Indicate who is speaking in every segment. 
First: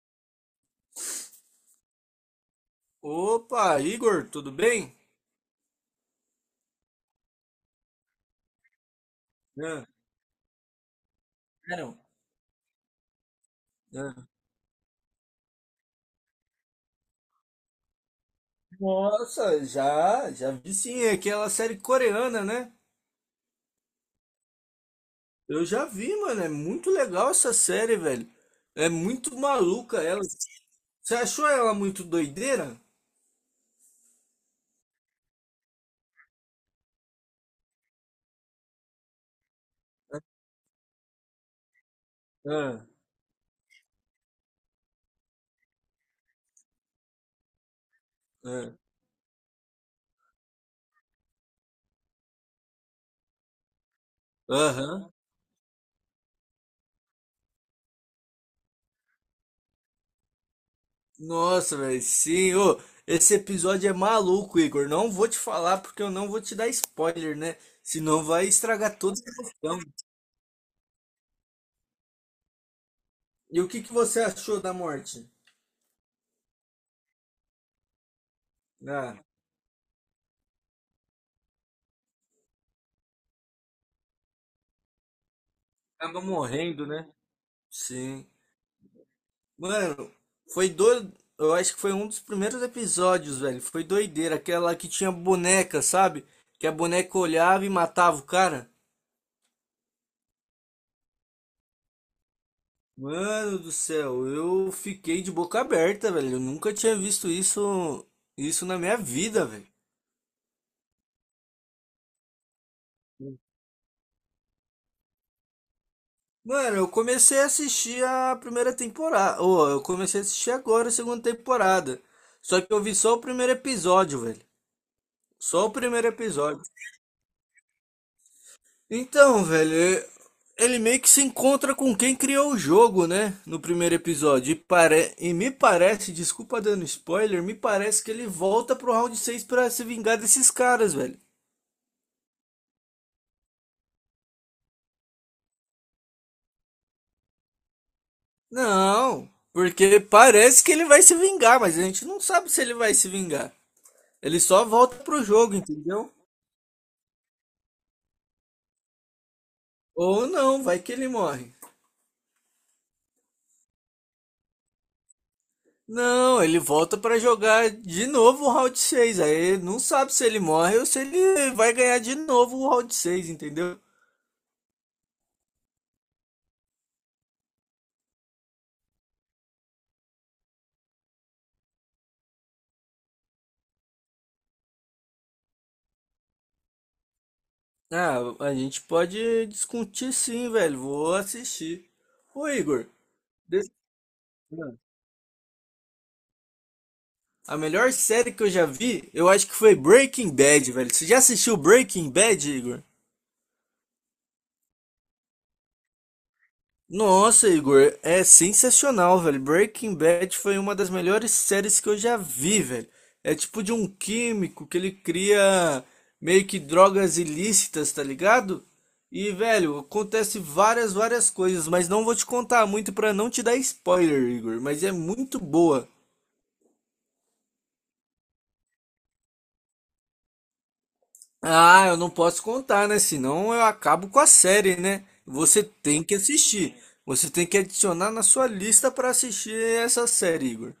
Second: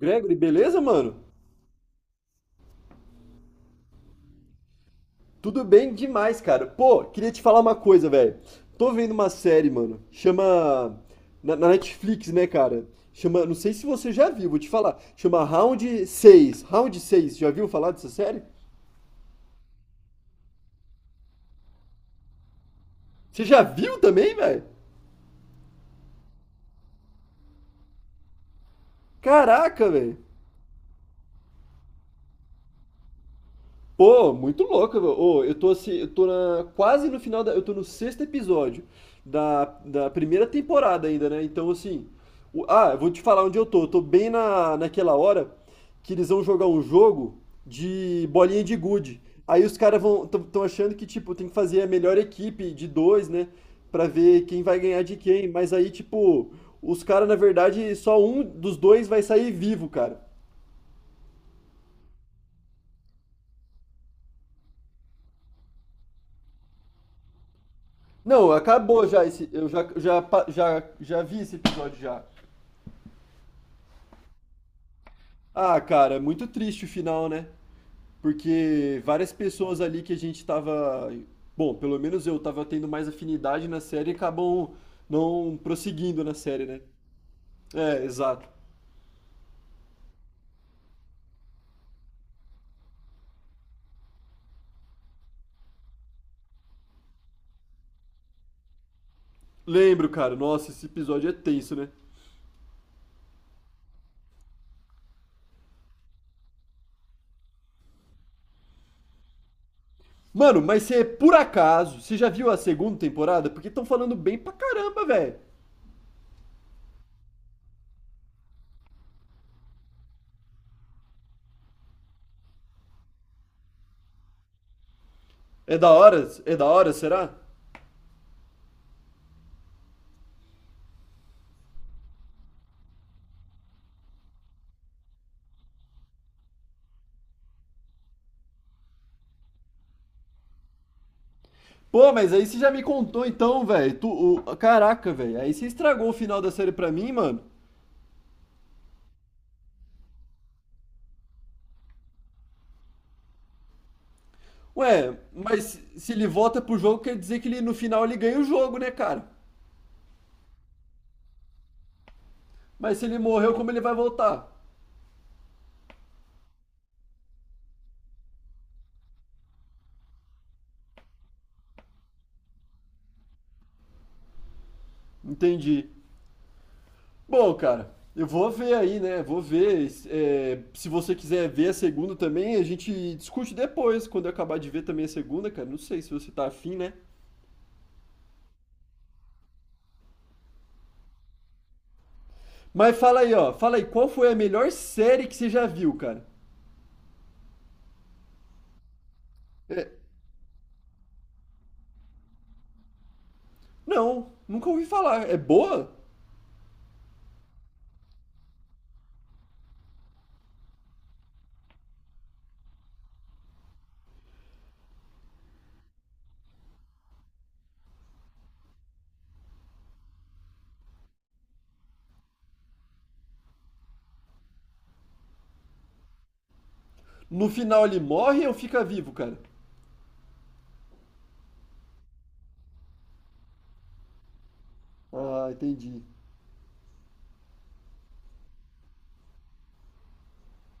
Speaker 1: Gregory, beleza, mano?
Speaker 2: Opa, Igor, tudo bem?
Speaker 1: Tudo bem demais, cara. Pô, queria te falar uma coisa, velho. Tô vendo uma série,
Speaker 2: Ah,
Speaker 1: mano. Chama. Na
Speaker 2: Claro.
Speaker 1: Netflix, né, cara? Chama. Não sei se você
Speaker 2: ah.
Speaker 1: já viu, vou te falar. Chama Round seis, Round seis. Já viu falar dessa série?
Speaker 2: Nossa, já vi sim, é aquela série coreana, né?
Speaker 1: Você já viu também, velho?
Speaker 2: Eu já vi, mano, é muito legal essa série, velho. É muito
Speaker 1: Caraca,
Speaker 2: maluca
Speaker 1: velho.
Speaker 2: ela. Você achou ela muito doideira?
Speaker 1: Pô, muito louco, meu. Ô, eu tô assim, eu tô no sexto episódio da primeira temporada ainda, né? Então, assim,
Speaker 2: Ah,
Speaker 1: eu vou te falar onde eu tô. Eu tô bem naquela hora que eles vão jogar um jogo de bolinha de
Speaker 2: ah.
Speaker 1: gude. Aí os caras vão, estão achando que, tipo, tem que fazer a melhor equipe de dois, né? Pra ver quem vai ganhar
Speaker 2: Aham.
Speaker 1: de quem. Mas aí, tipo, os caras, na verdade, só um dos dois vai sair vivo, cara.
Speaker 2: Nossa, velho, sim. Ô, esse episódio é maluco, Igor. Não vou te falar porque eu não vou te dar spoiler, né? Senão vai
Speaker 1: Não,
Speaker 2: estragar
Speaker 1: acabou
Speaker 2: toda
Speaker 1: já
Speaker 2: a
Speaker 1: esse. Eu
Speaker 2: emoção.
Speaker 1: já, já, pa- já, já vi esse episódio já.
Speaker 2: E o que que você achou da morte?
Speaker 1: Ah, cara, é muito triste o final, né? Porque
Speaker 2: Ah.
Speaker 1: várias pessoas ali que a gente tava. Bom, pelo menos eu tava tendo mais afinidade na série e acabam não
Speaker 2: Acaba
Speaker 1: prosseguindo na série, né?
Speaker 2: morrendo, né?
Speaker 1: É,
Speaker 2: Sim.
Speaker 1: exato.
Speaker 2: Mano, foi do... Eu acho que foi um dos primeiros episódios, velho. Foi doideira. Aquela que tinha boneca, sabe? Que a boneca olhava e matava o cara.
Speaker 1: Lembro, cara. Nossa, esse episódio é tenso, né?
Speaker 2: Mano do céu, eu fiquei de boca aberta, velho. Eu nunca tinha visto isso, isso na minha vida, velho.
Speaker 1: Mano, mas você, por acaso, você já viu a segunda temporada? Porque estão falando bem pra caramba, velho.
Speaker 2: Mano, eu comecei a assistir a primeira temporada. Ô, eu comecei a assistir agora a segunda temporada. Só que eu vi só o primeiro episódio, velho. Só o
Speaker 1: É da
Speaker 2: primeiro
Speaker 1: hora? É
Speaker 2: episódio.
Speaker 1: da hora, será?
Speaker 2: Então, velho, ele meio que se encontra com quem criou o jogo, né? No primeiro episódio. E, pare... e me parece, desculpa dando spoiler, me parece que ele volta pro round 6 pra se vingar desses caras, velho.
Speaker 1: Pô, mas aí você já me contou então, velho. Caraca, velho. Aí você estragou o final da série pra mim, mano.
Speaker 2: Não, porque parece que ele vai se vingar, mas a gente não sabe se ele vai se vingar. Ele só volta
Speaker 1: Ué,
Speaker 2: pro jogo,
Speaker 1: mas se
Speaker 2: entendeu?
Speaker 1: ele volta pro jogo, quer dizer que ele, no final ele ganha o jogo, né, cara?
Speaker 2: Ou não, vai que ele morre.
Speaker 1: Mas se ele morreu, como ele vai voltar?
Speaker 2: Não, ele volta pra jogar de novo o round seis. Aí não sabe se ele morre ou se ele vai ganhar de novo o round seis, entendeu?
Speaker 1: Entendi. Bom, cara, eu vou ver aí, né? Vou ver. É, se você quiser ver a segunda também, a gente discute depois, quando eu acabar de ver também a segunda, cara. Não sei se você tá afim, né?
Speaker 2: Ah, a gente pode discutir sim, velho. Vou assistir. Ô, Igor,
Speaker 1: Mas fala aí, ó.
Speaker 2: des-
Speaker 1: Fala aí, qual foi a melhor série que você já viu, cara?
Speaker 2: a melhor série que eu já vi, eu acho que foi
Speaker 1: É,
Speaker 2: Breaking Bad, velho. Você já assistiu Breaking Bad, Igor?
Speaker 1: Não, nunca ouvi falar. É boa?
Speaker 2: Nossa, Igor, é sensacional, velho. Breaking Bad foi uma das melhores séries que eu já vi, velho. É tipo de um químico que ele cria meio que drogas ilícitas, tá ligado? E, velho, acontece várias, várias coisas, mas não vou te contar muito pra não te dar spoiler, Igor, mas é muito boa.
Speaker 1: No final ele morre ou fica vivo, cara?
Speaker 2: Ah, eu não posso contar, né? Senão eu acabo com a série, né?
Speaker 1: Ah,
Speaker 2: Você
Speaker 1: entendi.
Speaker 2: tem que assistir. Você tem que adicionar na sua lista pra assistir essa série, Igor.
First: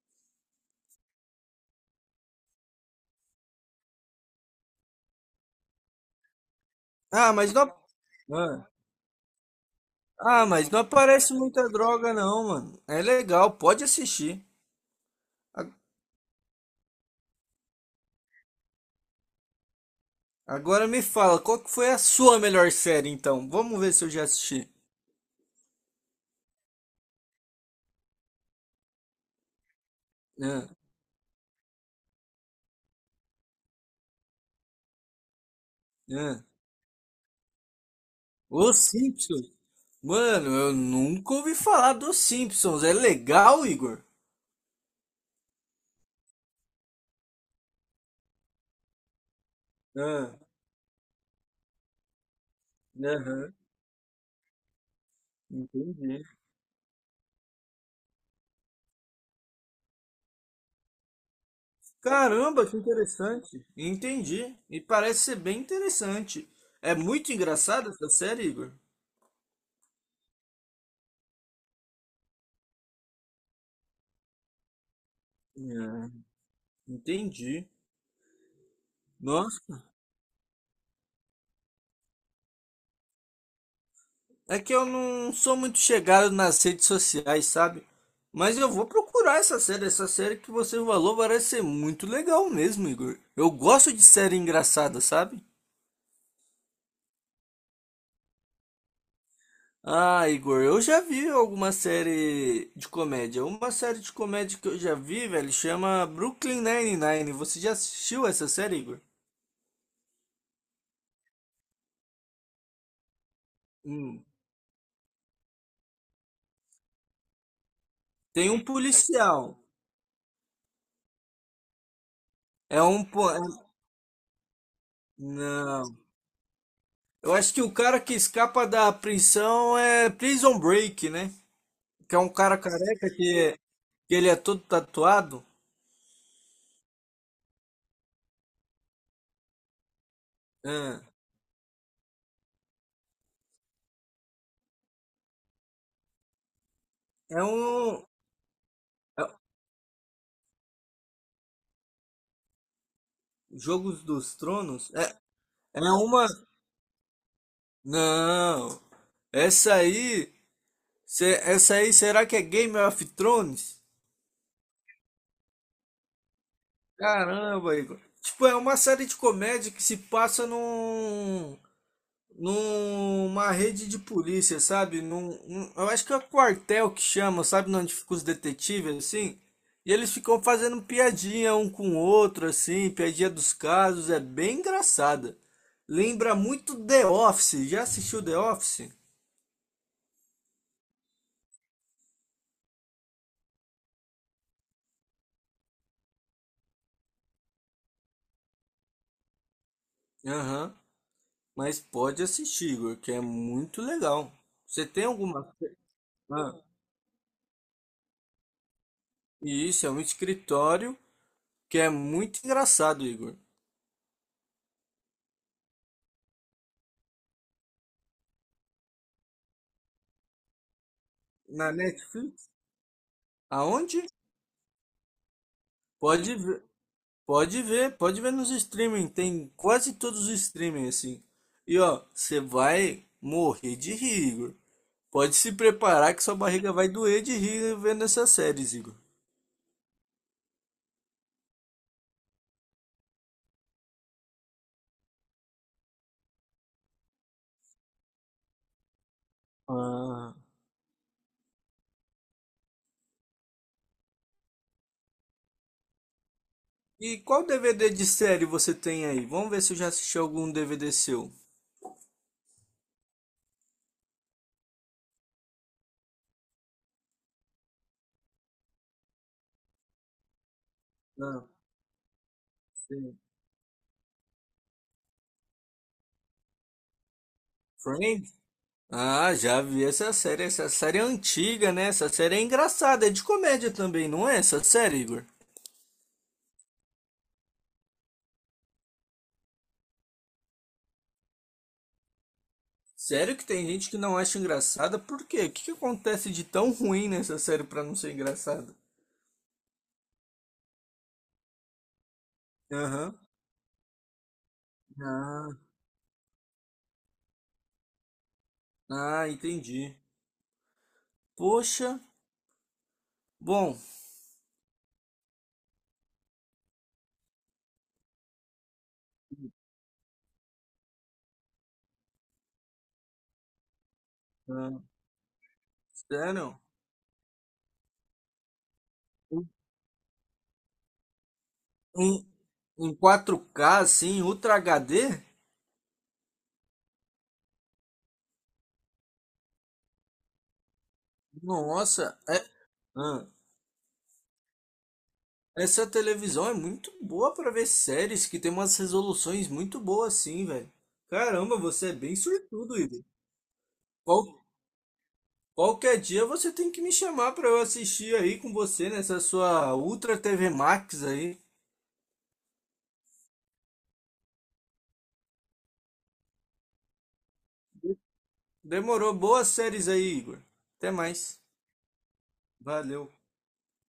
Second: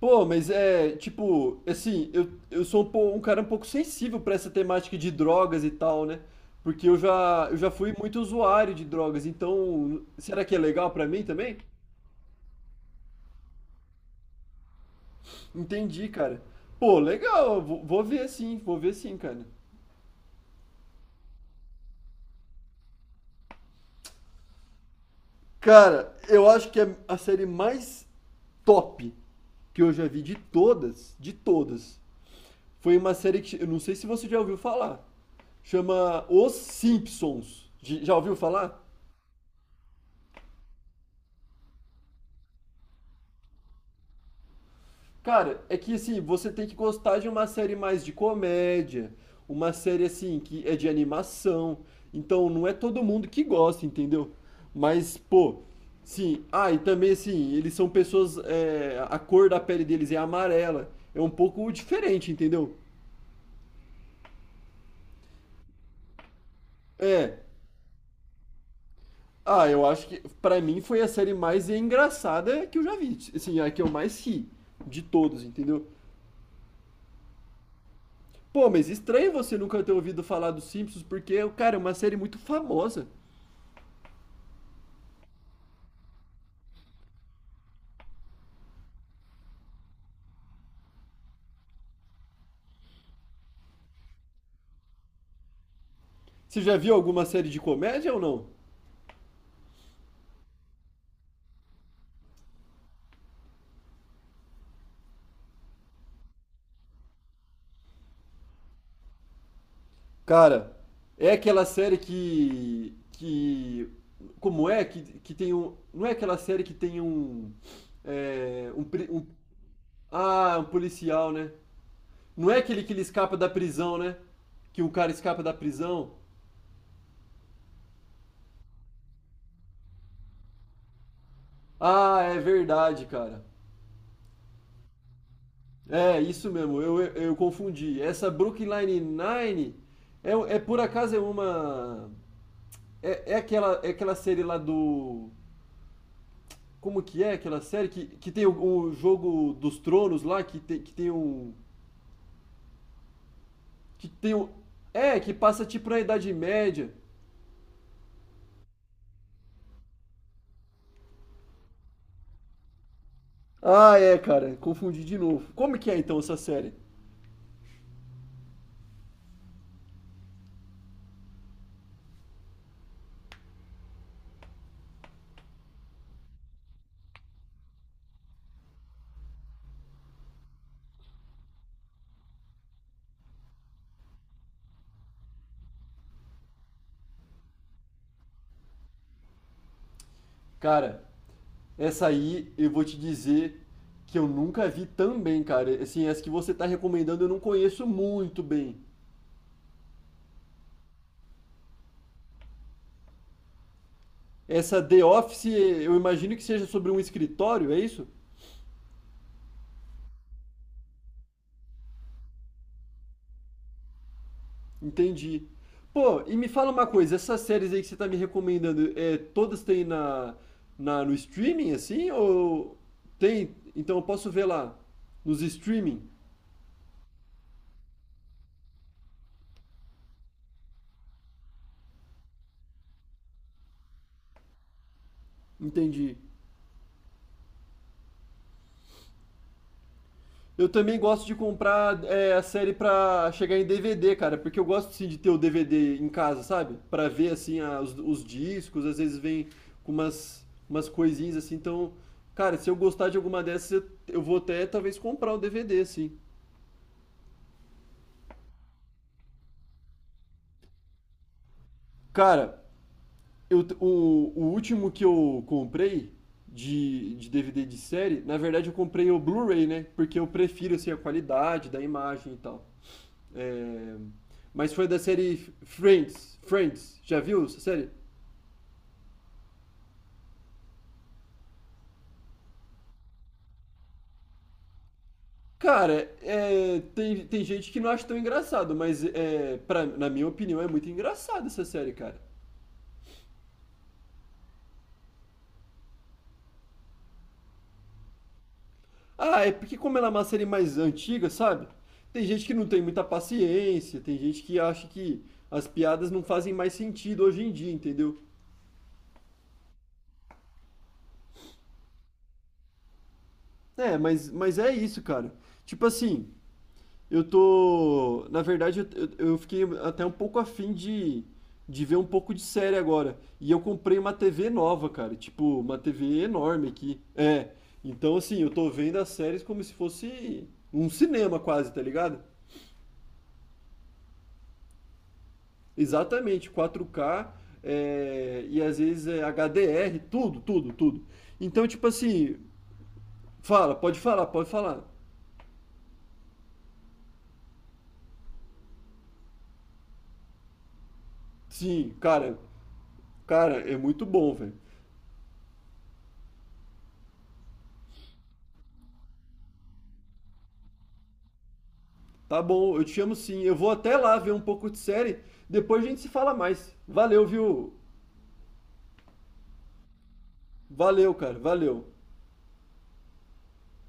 Speaker 1: Pô, mas é, tipo, assim, eu sou um, um cara um pouco sensível pra essa temática de drogas e tal, né? Porque
Speaker 2: Ah, mas
Speaker 1: eu já
Speaker 2: não.
Speaker 1: fui muito
Speaker 2: Ah,
Speaker 1: usuário de drogas, então será
Speaker 2: ah,
Speaker 1: que é
Speaker 2: mas não
Speaker 1: legal pra mim
Speaker 2: aparece
Speaker 1: também?
Speaker 2: muita droga, não, mano. É legal, pode assistir. A-
Speaker 1: Entendi, cara. Pô, legal, vou ver sim, cara.
Speaker 2: Agora me fala, qual que foi a sua melhor série, então? Vamos ver se eu já assisti.
Speaker 1: Cara, eu acho que é a série mais top que eu já vi de
Speaker 2: Ah,
Speaker 1: todas, de todas. Foi uma série que eu não sei se você já ouviu falar. Chama
Speaker 2: ah.
Speaker 1: Os Simpsons. Já ouviu
Speaker 2: Os
Speaker 1: falar?
Speaker 2: Simpsons? Mano, eu nunca ouvi falar dos Simpsons. É legal, Igor?
Speaker 1: Cara, é que assim, você tem que gostar de uma série mais de comédia, uma série
Speaker 2: Ah,
Speaker 1: assim que é de animação. Então não é todo mundo que
Speaker 2: aham,
Speaker 1: gosta, entendeu? Mas, pô,
Speaker 2: entendi.
Speaker 1: sim. Ah, e também assim, eles são pessoas. É, a cor da pele deles é amarela. É um pouco diferente,
Speaker 2: Caramba,
Speaker 1: entendeu?
Speaker 2: que interessante. Entendi. E parece ser bem interessante. É muito
Speaker 1: É,
Speaker 2: engraçada essa série, Igor?
Speaker 1: Ah, eu acho que pra mim foi a série mais engraçada que eu já vi. Assim, a que eu mais ri de todos, entendeu?
Speaker 2: Ah, entendi.
Speaker 1: Pô, mas estranho você
Speaker 2: Nossa.
Speaker 1: nunca ter ouvido falar dos Simpsons, porque, cara, é uma série muito famosa.
Speaker 2: É que eu não sou muito chegado nas redes sociais, sabe? Mas eu vou procurar essa série. Essa série que você falou parece ser muito legal mesmo, Igor. Eu gosto de série engraçada, sabe?
Speaker 1: Você já viu alguma série de comédia ou não?
Speaker 2: Ah, Igor, eu já vi alguma série de comédia. Uma série de comédia que eu já vi, velho, chama Brooklyn Nine-Nine. Você já assistiu essa série, Igor?
Speaker 1: Cara, é aquela série que
Speaker 2: Hum.
Speaker 1: como é que tem um, não é aquela série que tem um
Speaker 2: Tem um
Speaker 1: é, um, pri- um-
Speaker 2: policial.
Speaker 1: ah, um policial, né? Não é aquele
Speaker 2: É
Speaker 1: que ele
Speaker 2: um. po-
Speaker 1: escapa
Speaker 2: é-
Speaker 1: da prisão, né? Que um cara escapa da
Speaker 2: Não.
Speaker 1: prisão.
Speaker 2: Eu acho que o cara que escapa da prisão é Prison Break, né? Que é
Speaker 1: Ah,
Speaker 2: um
Speaker 1: é
Speaker 2: cara
Speaker 1: verdade,
Speaker 2: careca
Speaker 1: cara.
Speaker 2: que ele é todo tatuado.
Speaker 1: É, isso mesmo, eu confundi. Essa Brooklyn Nine-Nine é, é por
Speaker 2: É,
Speaker 1: acaso é uma. É aquela série lá do. Como que é
Speaker 2: é
Speaker 1: aquela série
Speaker 2: um.
Speaker 1: que tem o
Speaker 2: é-
Speaker 1: jogo dos tronos lá, que tem um.
Speaker 2: Jogos
Speaker 1: Que tem
Speaker 2: dos
Speaker 1: um.
Speaker 2: Tronos? É,
Speaker 1: É, que passa
Speaker 2: é
Speaker 1: tipo na
Speaker 2: uma.
Speaker 1: Idade Média.
Speaker 2: Não! Essa aí. Essa aí, será que é Game of Thrones?
Speaker 1: Ah, é, cara, confundi de novo. Como que é então essa série?
Speaker 2: Caramba, Igor. Tipo, é uma série de comédia que se passa num. Numa rede de polícia, sabe? Eu acho que é quartel que chama, sabe? Onde ficam os detetives, assim. E eles ficam fazendo piadinha um com o outro, assim, piadinha dos casos, é bem engraçada. Lembra muito The Office. Já assistiu The Office?
Speaker 1: Cara, essa aí eu vou te dizer que eu nunca vi tão bem, cara. Assim, essa que você tá recomendando eu não conheço muito bem.
Speaker 2: Aham. Mas pode assistir, Igor, que é muito legal.
Speaker 1: Essa
Speaker 2: Você
Speaker 1: The
Speaker 2: tem
Speaker 1: Office,
Speaker 2: alguma.
Speaker 1: eu imagino que
Speaker 2: Ah,
Speaker 1: seja sobre um escritório, é isso?
Speaker 2: e isso é um escritório que é muito engraçado, Igor.
Speaker 1: Entendi. Pô, e me fala uma coisa, essas séries aí que você tá me recomendando, é, todas têm no
Speaker 2: Na
Speaker 1: streaming, assim?
Speaker 2: Netflix?
Speaker 1: Ou tem? Então
Speaker 2: Aonde?
Speaker 1: eu posso ver lá, nos streaming?
Speaker 2: Pode ver. Pode ver, pode ver nos streaming, tem quase todos os streaming assim. E ó, você vai morrer de rir, Igor. Pode se preparar
Speaker 1: Entendi.
Speaker 2: que sua barriga vai doer de rir vendo essas séries, Igor.
Speaker 1: Eu também gosto de comprar é, a série pra chegar em DVD, cara, porque eu gosto sim de ter o DVD em casa, sabe? Pra ver assim os discos, às vezes vem com
Speaker 2: Ah.
Speaker 1: umas, umas coisinhas assim, então, cara, se eu gostar de alguma dessas, eu vou até talvez comprar o DVD, assim.
Speaker 2: E qual DVD de série você tem aí? Vamos ver se eu já assisti algum DVD seu.
Speaker 1: Cara, o último que eu comprei de DVD de série, na verdade eu comprei o Blu-ray, né? Porque eu prefiro assim a
Speaker 2: Ah,
Speaker 1: qualidade da imagem e tal.
Speaker 2: sim.
Speaker 1: É, mas foi da série Friends. Friends, já viu essa série?
Speaker 2: Friends? Ah, já vi essa série. Essa série é antiga, né? Essa série é engraçada, é de comédia também, não é essa série, Igor?
Speaker 1: Cara, é, tem gente que não acha tão engraçado, mas é, pra, na minha opinião é muito engraçada essa série, cara.
Speaker 2: Sério que tem gente que não acha engraçada? Por quê? O que que acontece de tão ruim nessa série pra não ser engraçada?
Speaker 1: Ah, é porque como ela é uma série mais antiga, sabe? Tem gente que não tem muita
Speaker 2: Aham.
Speaker 1: paciência, tem gente que acha que
Speaker 2: Ah,
Speaker 1: as piadas não fazem mais sentido hoje em dia, entendeu?
Speaker 2: entendi. Poxa, bom,
Speaker 1: É, mas é isso, cara. Tipo assim, eu tô. Na verdade, eu fiquei até um pouco afim de ver um pouco de série agora. E eu comprei uma TV
Speaker 2: ah,
Speaker 1: nova, cara. Tipo, uma TV
Speaker 2: sério?
Speaker 1: enorme aqui. É. Então, assim, eu tô vendo as séries como se fosse um cinema quase, tá ligado?
Speaker 2: Em, em 4K, assim, Ultra HD?
Speaker 1: Exatamente, 4K, é, e às vezes é HDR, tudo, tudo, tudo. Então, tipo
Speaker 2: Nossa,
Speaker 1: assim,
Speaker 2: é, ah,
Speaker 1: fala, pode falar, pode falar.
Speaker 2: essa televisão é muito boa pra ver séries que tem umas resoluções muito boas, assim, velho. Caramba, você
Speaker 1: Sim,
Speaker 2: é bem
Speaker 1: cara,
Speaker 2: sortudo, Igor.
Speaker 1: cara, é muito
Speaker 2: Qual,
Speaker 1: bom, velho.
Speaker 2: Qualquer dia você tem que me chamar pra eu assistir aí com você nessa sua Ultra TV Max aí.
Speaker 1: Tá bom, eu te chamo sim. Eu vou até lá ver um pouco de série. Depois a gente se fala mais. Valeu, viu?
Speaker 2: Demorou. Boas séries aí, Igor. Até
Speaker 1: Valeu, cara.
Speaker 2: mais.
Speaker 1: Valeu.
Speaker 2: Valeu.